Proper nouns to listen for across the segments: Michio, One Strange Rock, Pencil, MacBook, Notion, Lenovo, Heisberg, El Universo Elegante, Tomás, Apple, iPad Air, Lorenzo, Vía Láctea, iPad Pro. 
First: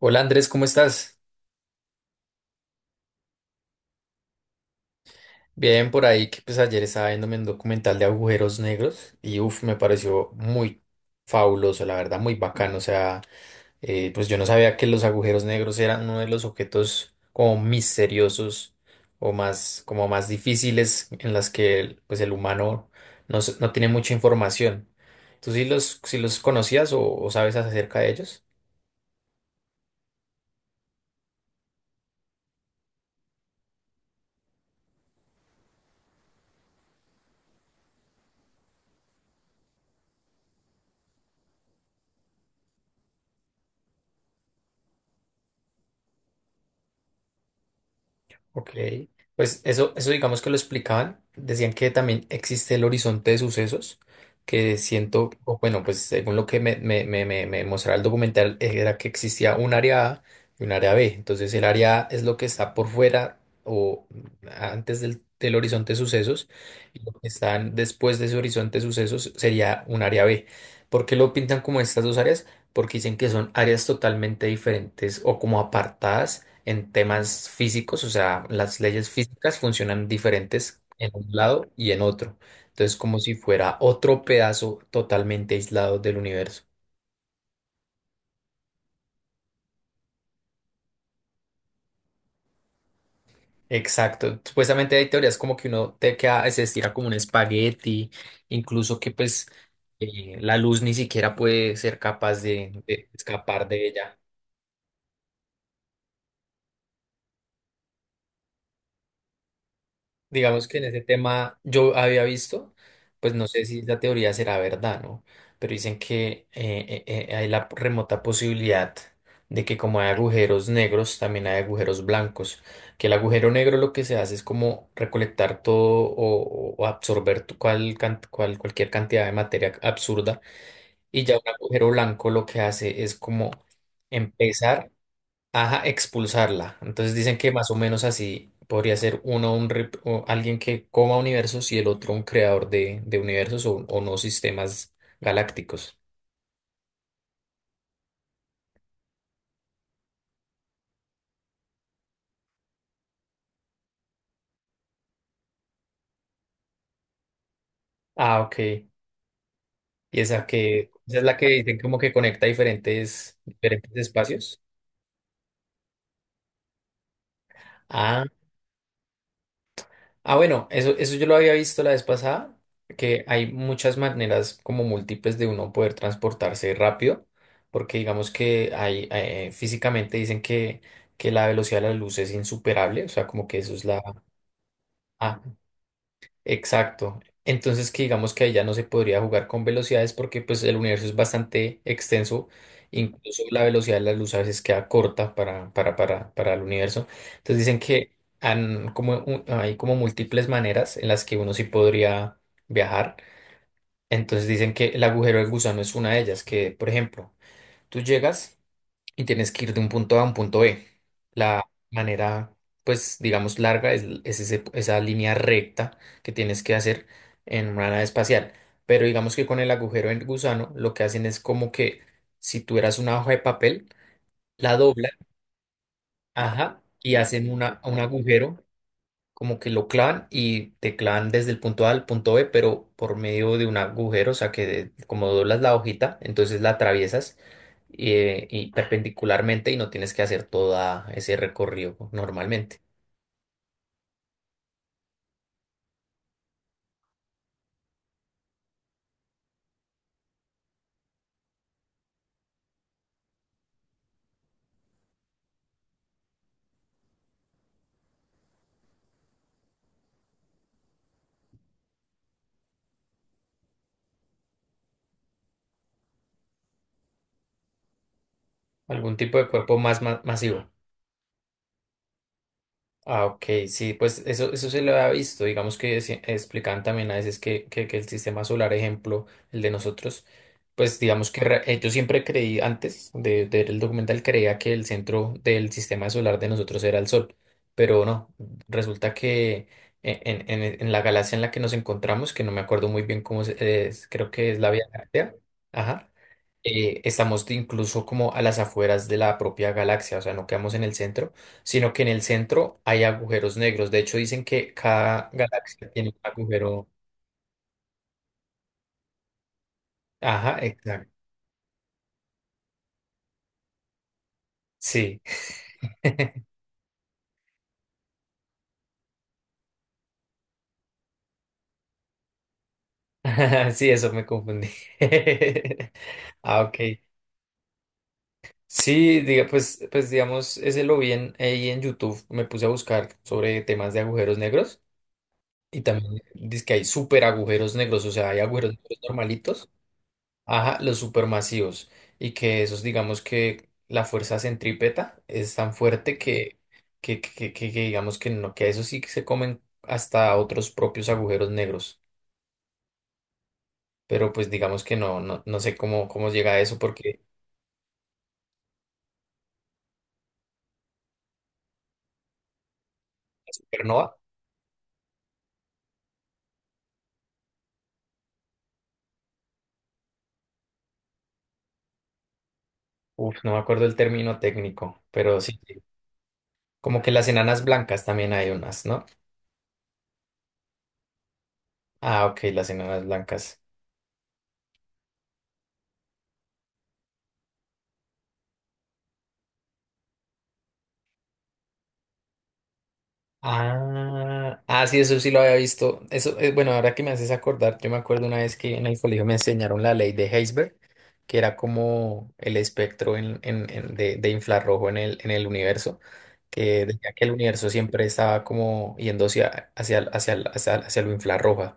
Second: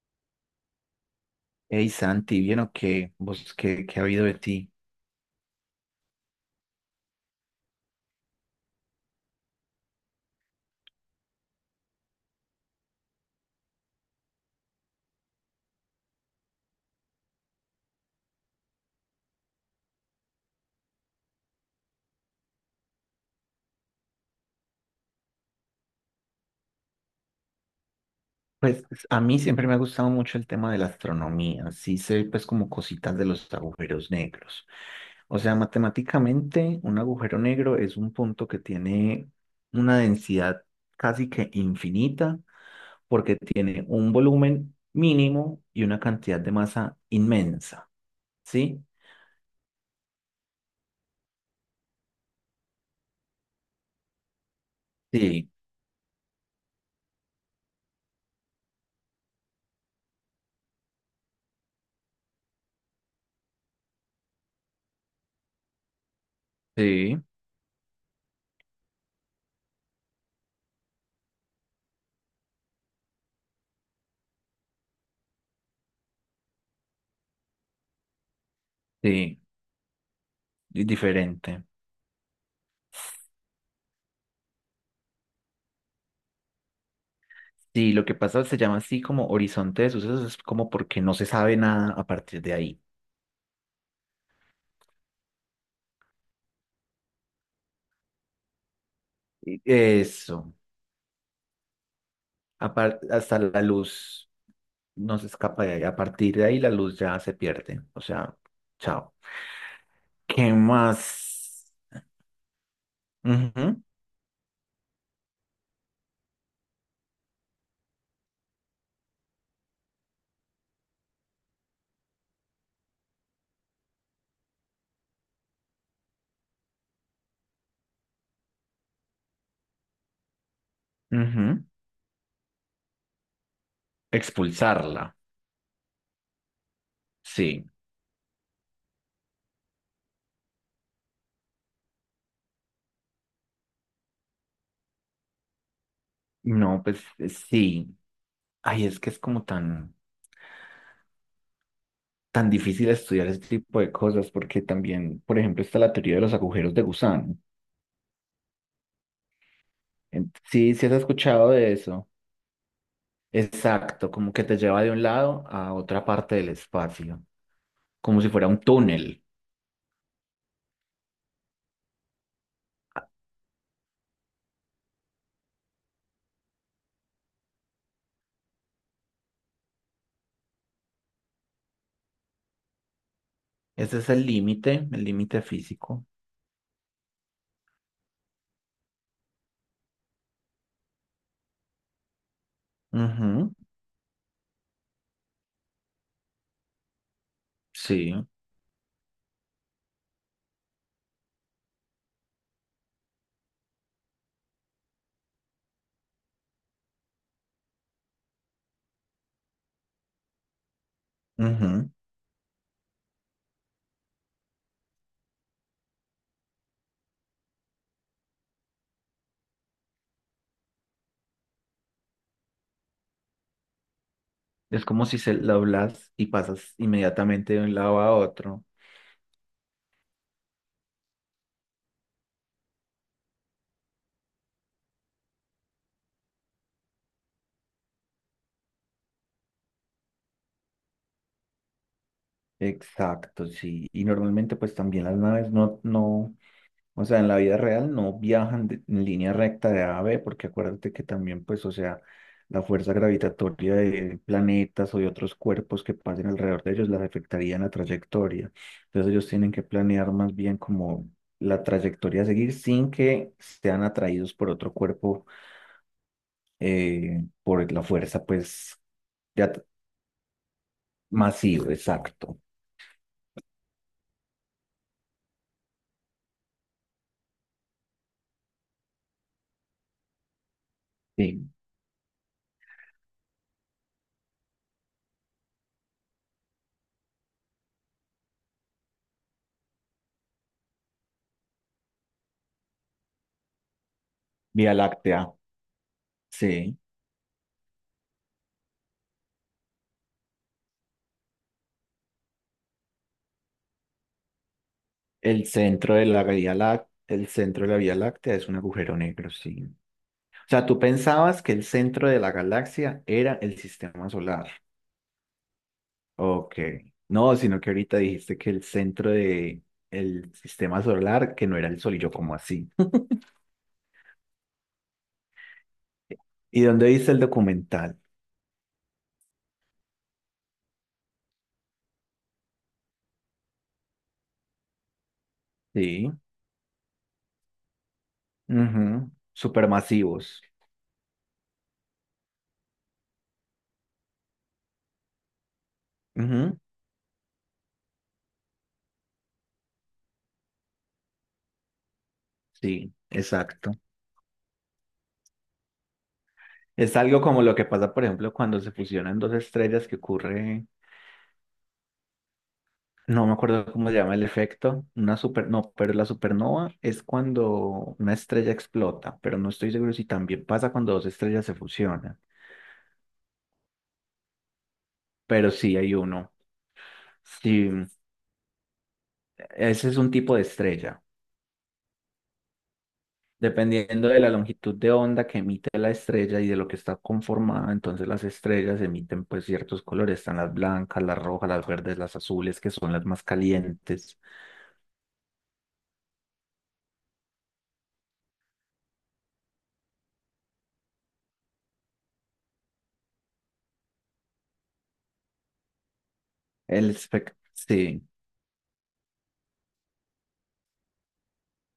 Hola Andrés, ¿cómo estás? Hey Santi, ¿bien o qué? ¿Vos qué, ha habido de ti? Bien, por ahí que pues ayer estaba viéndome un documental de agujeros negros y uff, me pareció muy fabuloso, la verdad, muy bacano. O sea, pues yo no sabía que los agujeros negros eran uno de los objetos como misteriosos o más, como más difíciles en las que pues el humano no, no tiene mucha información. ¿Tú sí los conocías o sabes acerca de ellos? Pues, a mí siempre me ha gustado mucho el tema de la astronomía, sí sé pues como cositas de los agujeros negros. O sea, matemáticamente un agujero negro es un punto que tiene una densidad casi que infinita porque tiene un volumen mínimo y una cantidad de masa inmensa, Ok, ¿sí? pues eso digamos que lo explicaban. Decían que también existe el horizonte de sucesos, que siento, Sí, o bueno, pues según lo que me mostraba el documental, era que existía un área A y un área B. Entonces el área A es lo que está por fuera o antes del horizonte de sucesos, y lo sí, que están después de ese horizonte de sucesos sería un área B. ¿Por qué lo pintan como estas dos áreas? Porque dicen que son áreas totalmente diferentes o como apartadas en temas físicos, o sea, las leyes sí, físicas funcionan diferentes y en un diferente. lado y en otro. Entonces, como si fuera otro pedazo totalmente aislado del universo. Sí, lo que pasa se llama así como horizonte de sucesos, es como porque no se sabe nada a partir de ahí. Exacto. Supuestamente hay teorías como que uno te queda, se estira como un espagueti, incluso que pues Y eso, la luz ni siquiera puede ser capaz de, de hasta la escapar de ella. luz no se escapa de ahí. A partir de ahí la luz ya se pierde. O sea, chao. ¿Qué Digamos que en ese tema más? yo había visto, pues no sé Ujú, si la teoría será verdad, ¿no? Pero dicen que hay la remota posibilidad de que como hay agujeros negros, también hay agujeros blancos, que el agujero negro lo que se hace es como recolectar todo o absorber cualquier cantidad de materia absurda, y ya un ujú. agujero blanco lo que hace es como empezar. Expulsarla. Ajá, expulsarla. Entonces dicen que Sí. más o menos así podría ser uno un o alguien que coma universos y el otro un creador de universos o no sistemas galácticos. No, pues sí. Ay, es que es como tan difícil estudiar este tipo de cosas porque también, por ejemplo, está la teoría de los agujeros de gusano. Ah, ok. Y esa Sí, sí que has esa es la que escuchado de dicen como eso. que conecta diferentes Exacto, como que te espacios. lleva de un lado a otra parte del espacio, como Ah, si fuera un túnel. ah, bueno, eso yo lo había visto la vez pasada, que hay muchas maneras como múltiples de uno poder transportarse rápido, porque digamos que hay, físicamente dicen que la velocidad de la luz es insuperable, o sea, como que eso es Ese la. es el Ah, límite físico. exacto. Entonces que digamos que ahí ya no se podría jugar con velocidades porque pues el universo es bastante extenso, incluso Ujú, la velocidad de la luz a veces queda corta para el universo. Entonces dicen que sí, han como, hay como múltiples maneras en las que uno sí podría viajar. Entonces dicen que el agujero del gusano es una de ellas, que por ejemplo, tú llegas y tienes que ir de un punto A a un punto B. La ujú. manera, pues, digamos, larga es esa línea recta que tienes que hacer en una nave espacial. Pero digamos que con el agujero en gusano, lo que hacen es como que si tú eras una hoja de papel, la Es como doblan, si se doblas y pasas ajá, y hacen inmediatamente de un un lado a agujero otro. como que lo clavan y te clavan desde el punto A al punto B, pero por medio de un agujero, o sea que como doblas la hojita, entonces la atraviesas y perpendicularmente y no tienes que hacer todo ese recorrido normalmente. Exacto, sí. Y normalmente pues también las naves no, no, o sea, en la vida real no viajan en línea recta de A a B, porque acuérdate que también, pues, o sea, la fuerza gravitatoria de planetas o de otros cuerpos que pasen alrededor de ellos las afectaría en la trayectoria. Entonces ellos tienen que planear más bien como la trayectoria a seguir sin que sean atraídos por otro cuerpo por la fuerza, pues, Algún tipo de ya t- cuerpo más masivo. masiva, exacto. Ah, ok, sí, pues eso se lo ha visto. Digamos que explican también a veces que, que el sistema solar, ejemplo, el de nosotros, pues digamos que Sí, yo siempre creí, antes de ver el documental, creía que el centro del sistema solar de nosotros era el Sol, pero no, resulta que en, en la galaxia en la que nos encontramos, que no me acuerdo muy bien cómo es, creo que es la Vía Vía Láctea, Láctea, ajá, sí. Estamos incluso como a las afueras de la propia galaxia, o sea, no quedamos en el centro, sino que en el centro hay agujeros negros. De hecho, dicen que cada El galaxia centro de tiene un la Vía agujero. Láctea, el centro de la Vía Láctea es un agujero negro, sí. O Ajá, sea, tú exacto. pensabas que el centro de la galaxia era el sistema solar. Sí, Ok. No, sino que ahorita dijiste que el centro de el sistema solar, que no era el Sol, y yo como así. sí, eso me confundí. Ah, ¿Y ok. dónde dice el documental? Sí, diga, pues digamos, ese lo vi ahí en YouTube, me puse a buscar sobre temas de agujeros negros y Sí. también dice que hay súper agujeros negros, o sea, hay agujeros negros Ujú. normalitos. Supermasivos. Ajá, los supermasivos. Y que esos, digamos que la fuerza centrípeta es tan fuerte que, Ujú. que, que, que- que digamos que no, que a eso sí que se comen hasta otros propios agujeros negros. Sí, exacto. Pero pues digamos que no sé cómo llega a eso, Es porque algo como lo que pasa, por ejemplo, cuando se fusionan dos estrellas que ocurre. No me acuerdo cómo se llama supernova, el efecto. Una super, no, pero la supernova es cuando una estrella explota, pero no estoy seguro si también pasa cuando dos estrellas se fusionan. uf, no me acuerdo el término técnico, pero Pero sí, sí hay uno. como que las enanas Sí, blancas también hay unas, ¿no? ese es un tipo de estrella. Ah, ok, las enanas blancas. Dependiendo de la longitud de onda que emite la estrella y de lo que está conformada, entonces las estrellas emiten pues ciertos colores. Están las blancas, las rojas, las verdes, las azules, que son las más calientes. Ah, ah, sí, eso sí lo había visto. Eso, bueno, ahora que me haces acordar, yo me acuerdo una vez que en el colegio me enseñaron la ley de Heisberg, que era como el espectro de infrarrojo en el universo, que El decía que el espectro. universo Sí, siempre estaba como yendo hacia lo infrarrojo.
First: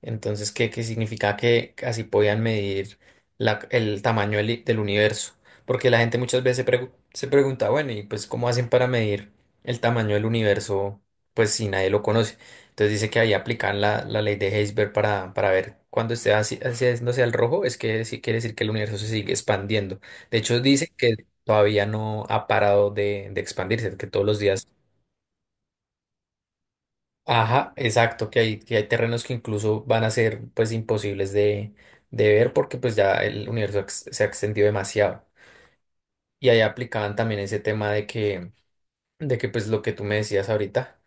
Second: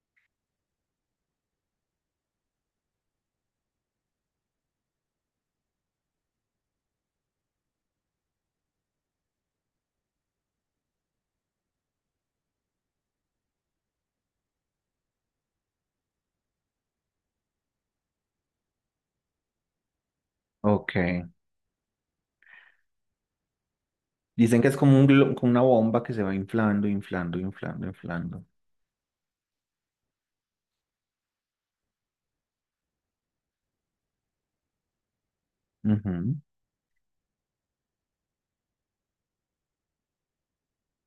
Entonces, ¿qué significa que así podían medir el tamaño del universo? Porque la gente muchas veces se pregunta, bueno, ¿y pues cómo hacen para medir el tamaño del universo? Pues si nadie lo conoce. Entonces dice que ahí aplican la ley de Heisberg para ver cuando esté así, haciéndose al rojo, es que sí quiere decir que el universo se sigue expandiendo. De hecho, dice ok. que todavía no ha parado de expandirse, que todos los Dicen días. que es como, como una bomba que se va inflando, inflando, Ajá, inflando, exacto, que inflando. hay, que hay terrenos que incluso van a ser pues imposibles de ver porque pues ya el universo se ha extendido demasiado. Ujú, Y ahí aplicaban también ese tema de que pues lo que tú me decías ahorita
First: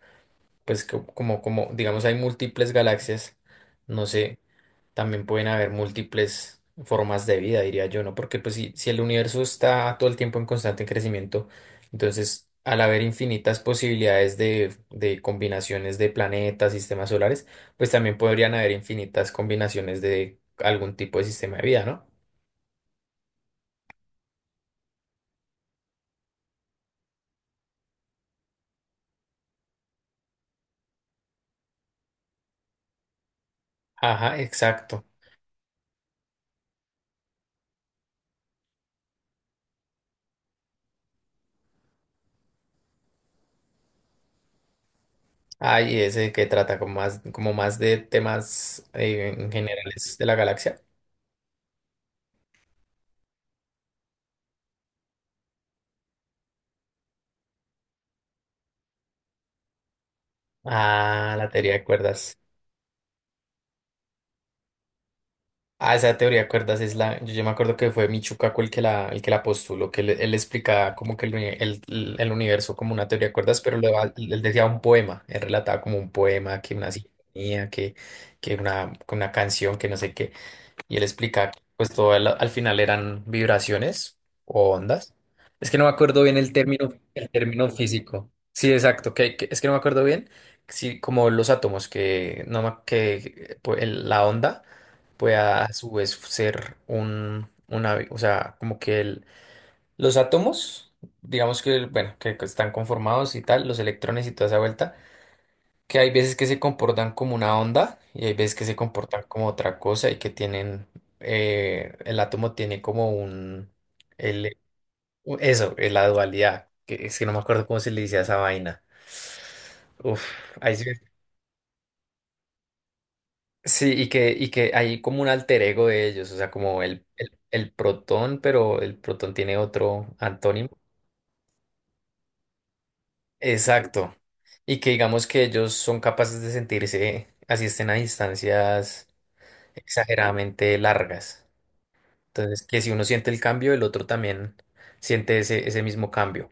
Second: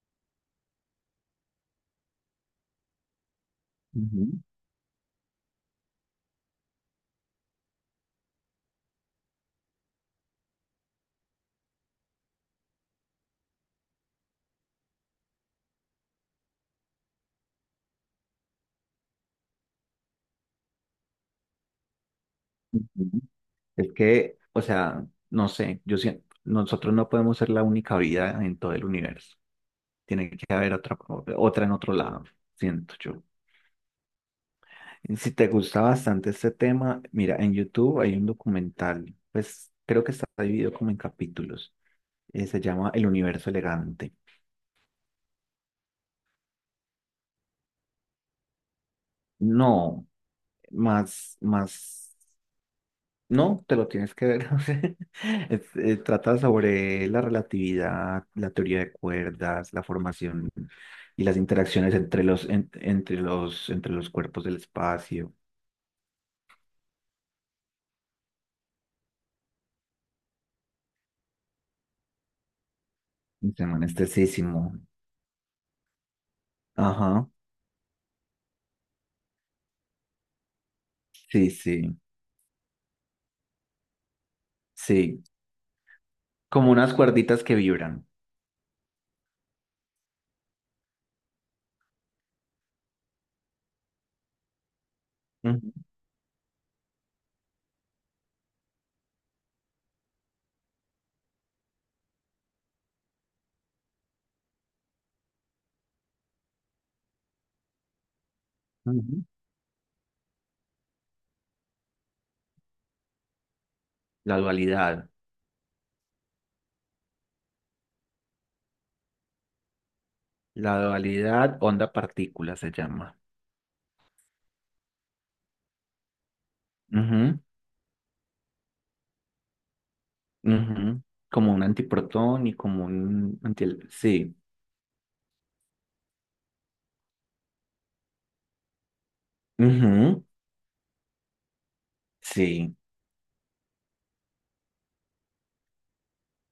pues como, digamos, hay múltiples galaxias, no ujú, sé, también pueden haber múltiples formas de vida, diría yo, ¿no? Porque pues si el universo está todo el tiempo en constante crecimiento, entonces al haber infinitas posibilidades de combinaciones de planetas, sistemas solares, pues también podrían haber infinitas combinaciones de algún tipo de sistema de vida, ¿no? ujú. Es que, o sea, no sé, yo siento, nosotros no podemos ser la única vida en todo el universo. Tiene que haber otra, otra en otro lado, siento yo. Ajá, exacto. Y si te gusta bastante este tema, mira, en YouTube hay un documental, pues creo que está dividido como en capítulos. Se llama El Universo Elegante. Ahí ese que trata como más de temas en No, generales de la galaxia. más, más. No, te lo tienes que ver. O sea, trata sobre la relatividad, la teoría de cuerdas, la formación y Ah, las la teoría de interacciones entre cuerdas. Entre entre los cuerpos del espacio. Ah, esa teoría de cuerdas es la. Yo me acuerdo que fue Michio el que la postuló, que él explicaba como que el universo como una teoría de Y cuerdas, se pero llama él decía anestesísimo. un poema. Él relataba como un poema, que una Ajá, sinfonía, que una canción, que no sé qué. Y él sí, explica que pues sí, todo al final eran vibraciones o ondas. sí. Es que no me acuerdo bien Como unas el cuerditas que término vibran. físico. Sí, exacto, es que no me acuerdo bien si como los átomos que no me- que pues, la onda pueda Ujú, a su vez ser un una, o sea, como que los átomos, digamos que bueno, que están conformados y tal, los electrones y toda esa vuelta que hay veces que se comportan como una onda y hay veces que se comportan ujú. como otra cosa y que tienen, el átomo tiene como La el, dualidad. Eso, la dualidad, que es que no me acuerdo cómo se le decía a esa vaina. Uf, ahí La sí, dualidad onda-partícula se llama. sí, y que hay como un alter ego de ellos, o sea, como el, el, Ujú, el protón, pero el protón tiene otro antónimo. ujú. Como un antiprotón y como un anti... Exacto. Sí. Y que digamos que ellos son capaces de sentirse, así estén a distancias Ujú, exageradamente largas. Entonces, sí. que si uno siente el cambio, el otro también siente ese mismo cambio.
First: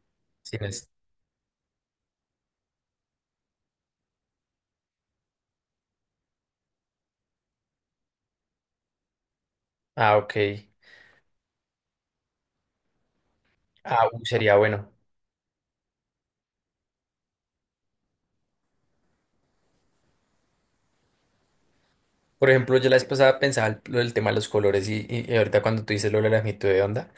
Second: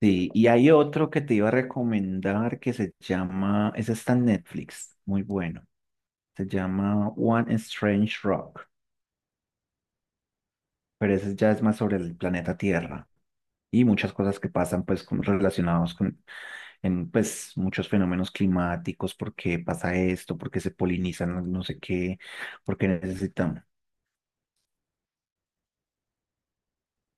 Sí, y Si no hay es- otro que te iba a recomendar que se llama, ese está en Netflix, muy bueno. Se llama One Strange Rock, Ah, ok. pero ese ya es más sobre el planeta Tierra y Ah, muchas uy, cosas que sería pasan bueno. pues relacionados con en pues muchos fenómenos climáticos, por qué pasa esto, por qué se polinizan no sé qué, Por por ejemplo, qué yo la vez pasada necesitamos. pensaba lo del tema de los colores y ahorita cuando tú dices lo de la longitud de onda,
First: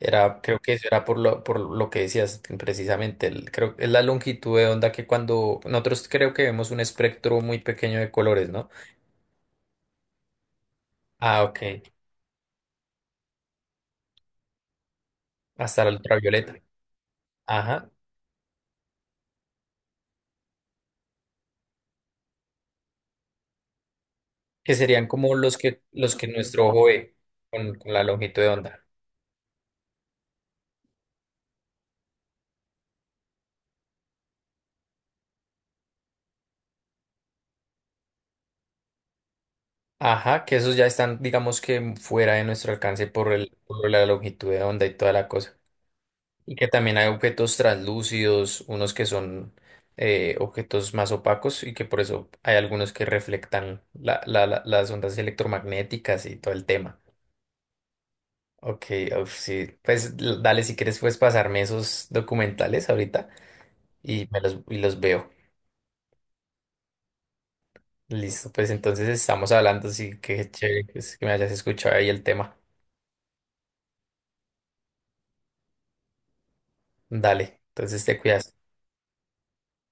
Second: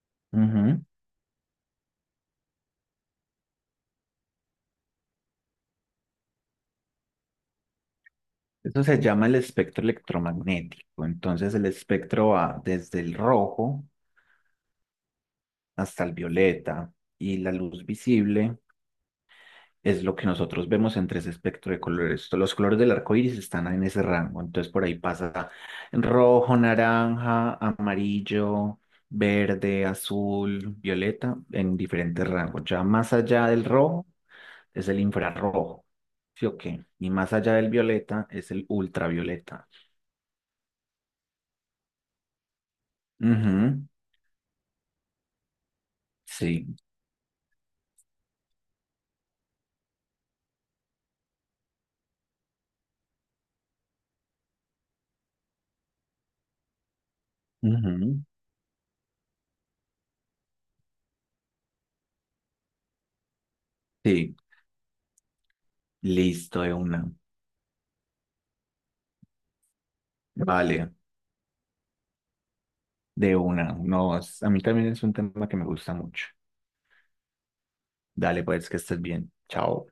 era, creo que Ujú. eso era por lo que decías precisamente. El creo es la longitud de onda que cuando nosotros creo que vemos un espectro muy pequeño de colores, ¿no? Eso se llama el espectro electromagnético. Ah, Entonces ok. el espectro va desde el rojo Hasta la hasta el ultravioleta. violeta y la luz Ajá, visible es lo que nosotros vemos entre ese espectro de colores. Los colores del arco iris están en ese rango, entonces que por ahí serían como pasa los que rojo, nuestro ojo ve naranja, con la longitud de amarillo, onda. verde, azul, violeta, en diferentes rangos. Ya más allá del rojo es el infrarrojo, ¿sí o qué? Y más allá del violeta es el ultravioleta. Ajá, que esos ya están, digamos que fuera de nuestro alcance por el, por Ujú, la longitud de onda y toda la cosa. Y que sí, también hay objetos translúcidos, unos que son objetos más opacos y que por eso hay algunos que reflectan las ondas electromagnéticas y todo el tema. ujú, Ok, uf, sí, pues dale, si quieres puedes pasarme esos documentales ahorita y sí, y los veo. listo de una. Listo, pues entonces estamos hablando, así que chévere Vale. pues, que me hayas escuchado ahí el tema. De una, no, a mí también es un tema que me gusta mucho. Dale, entonces te Dale, cuidas. pues, que estés bien. Chao.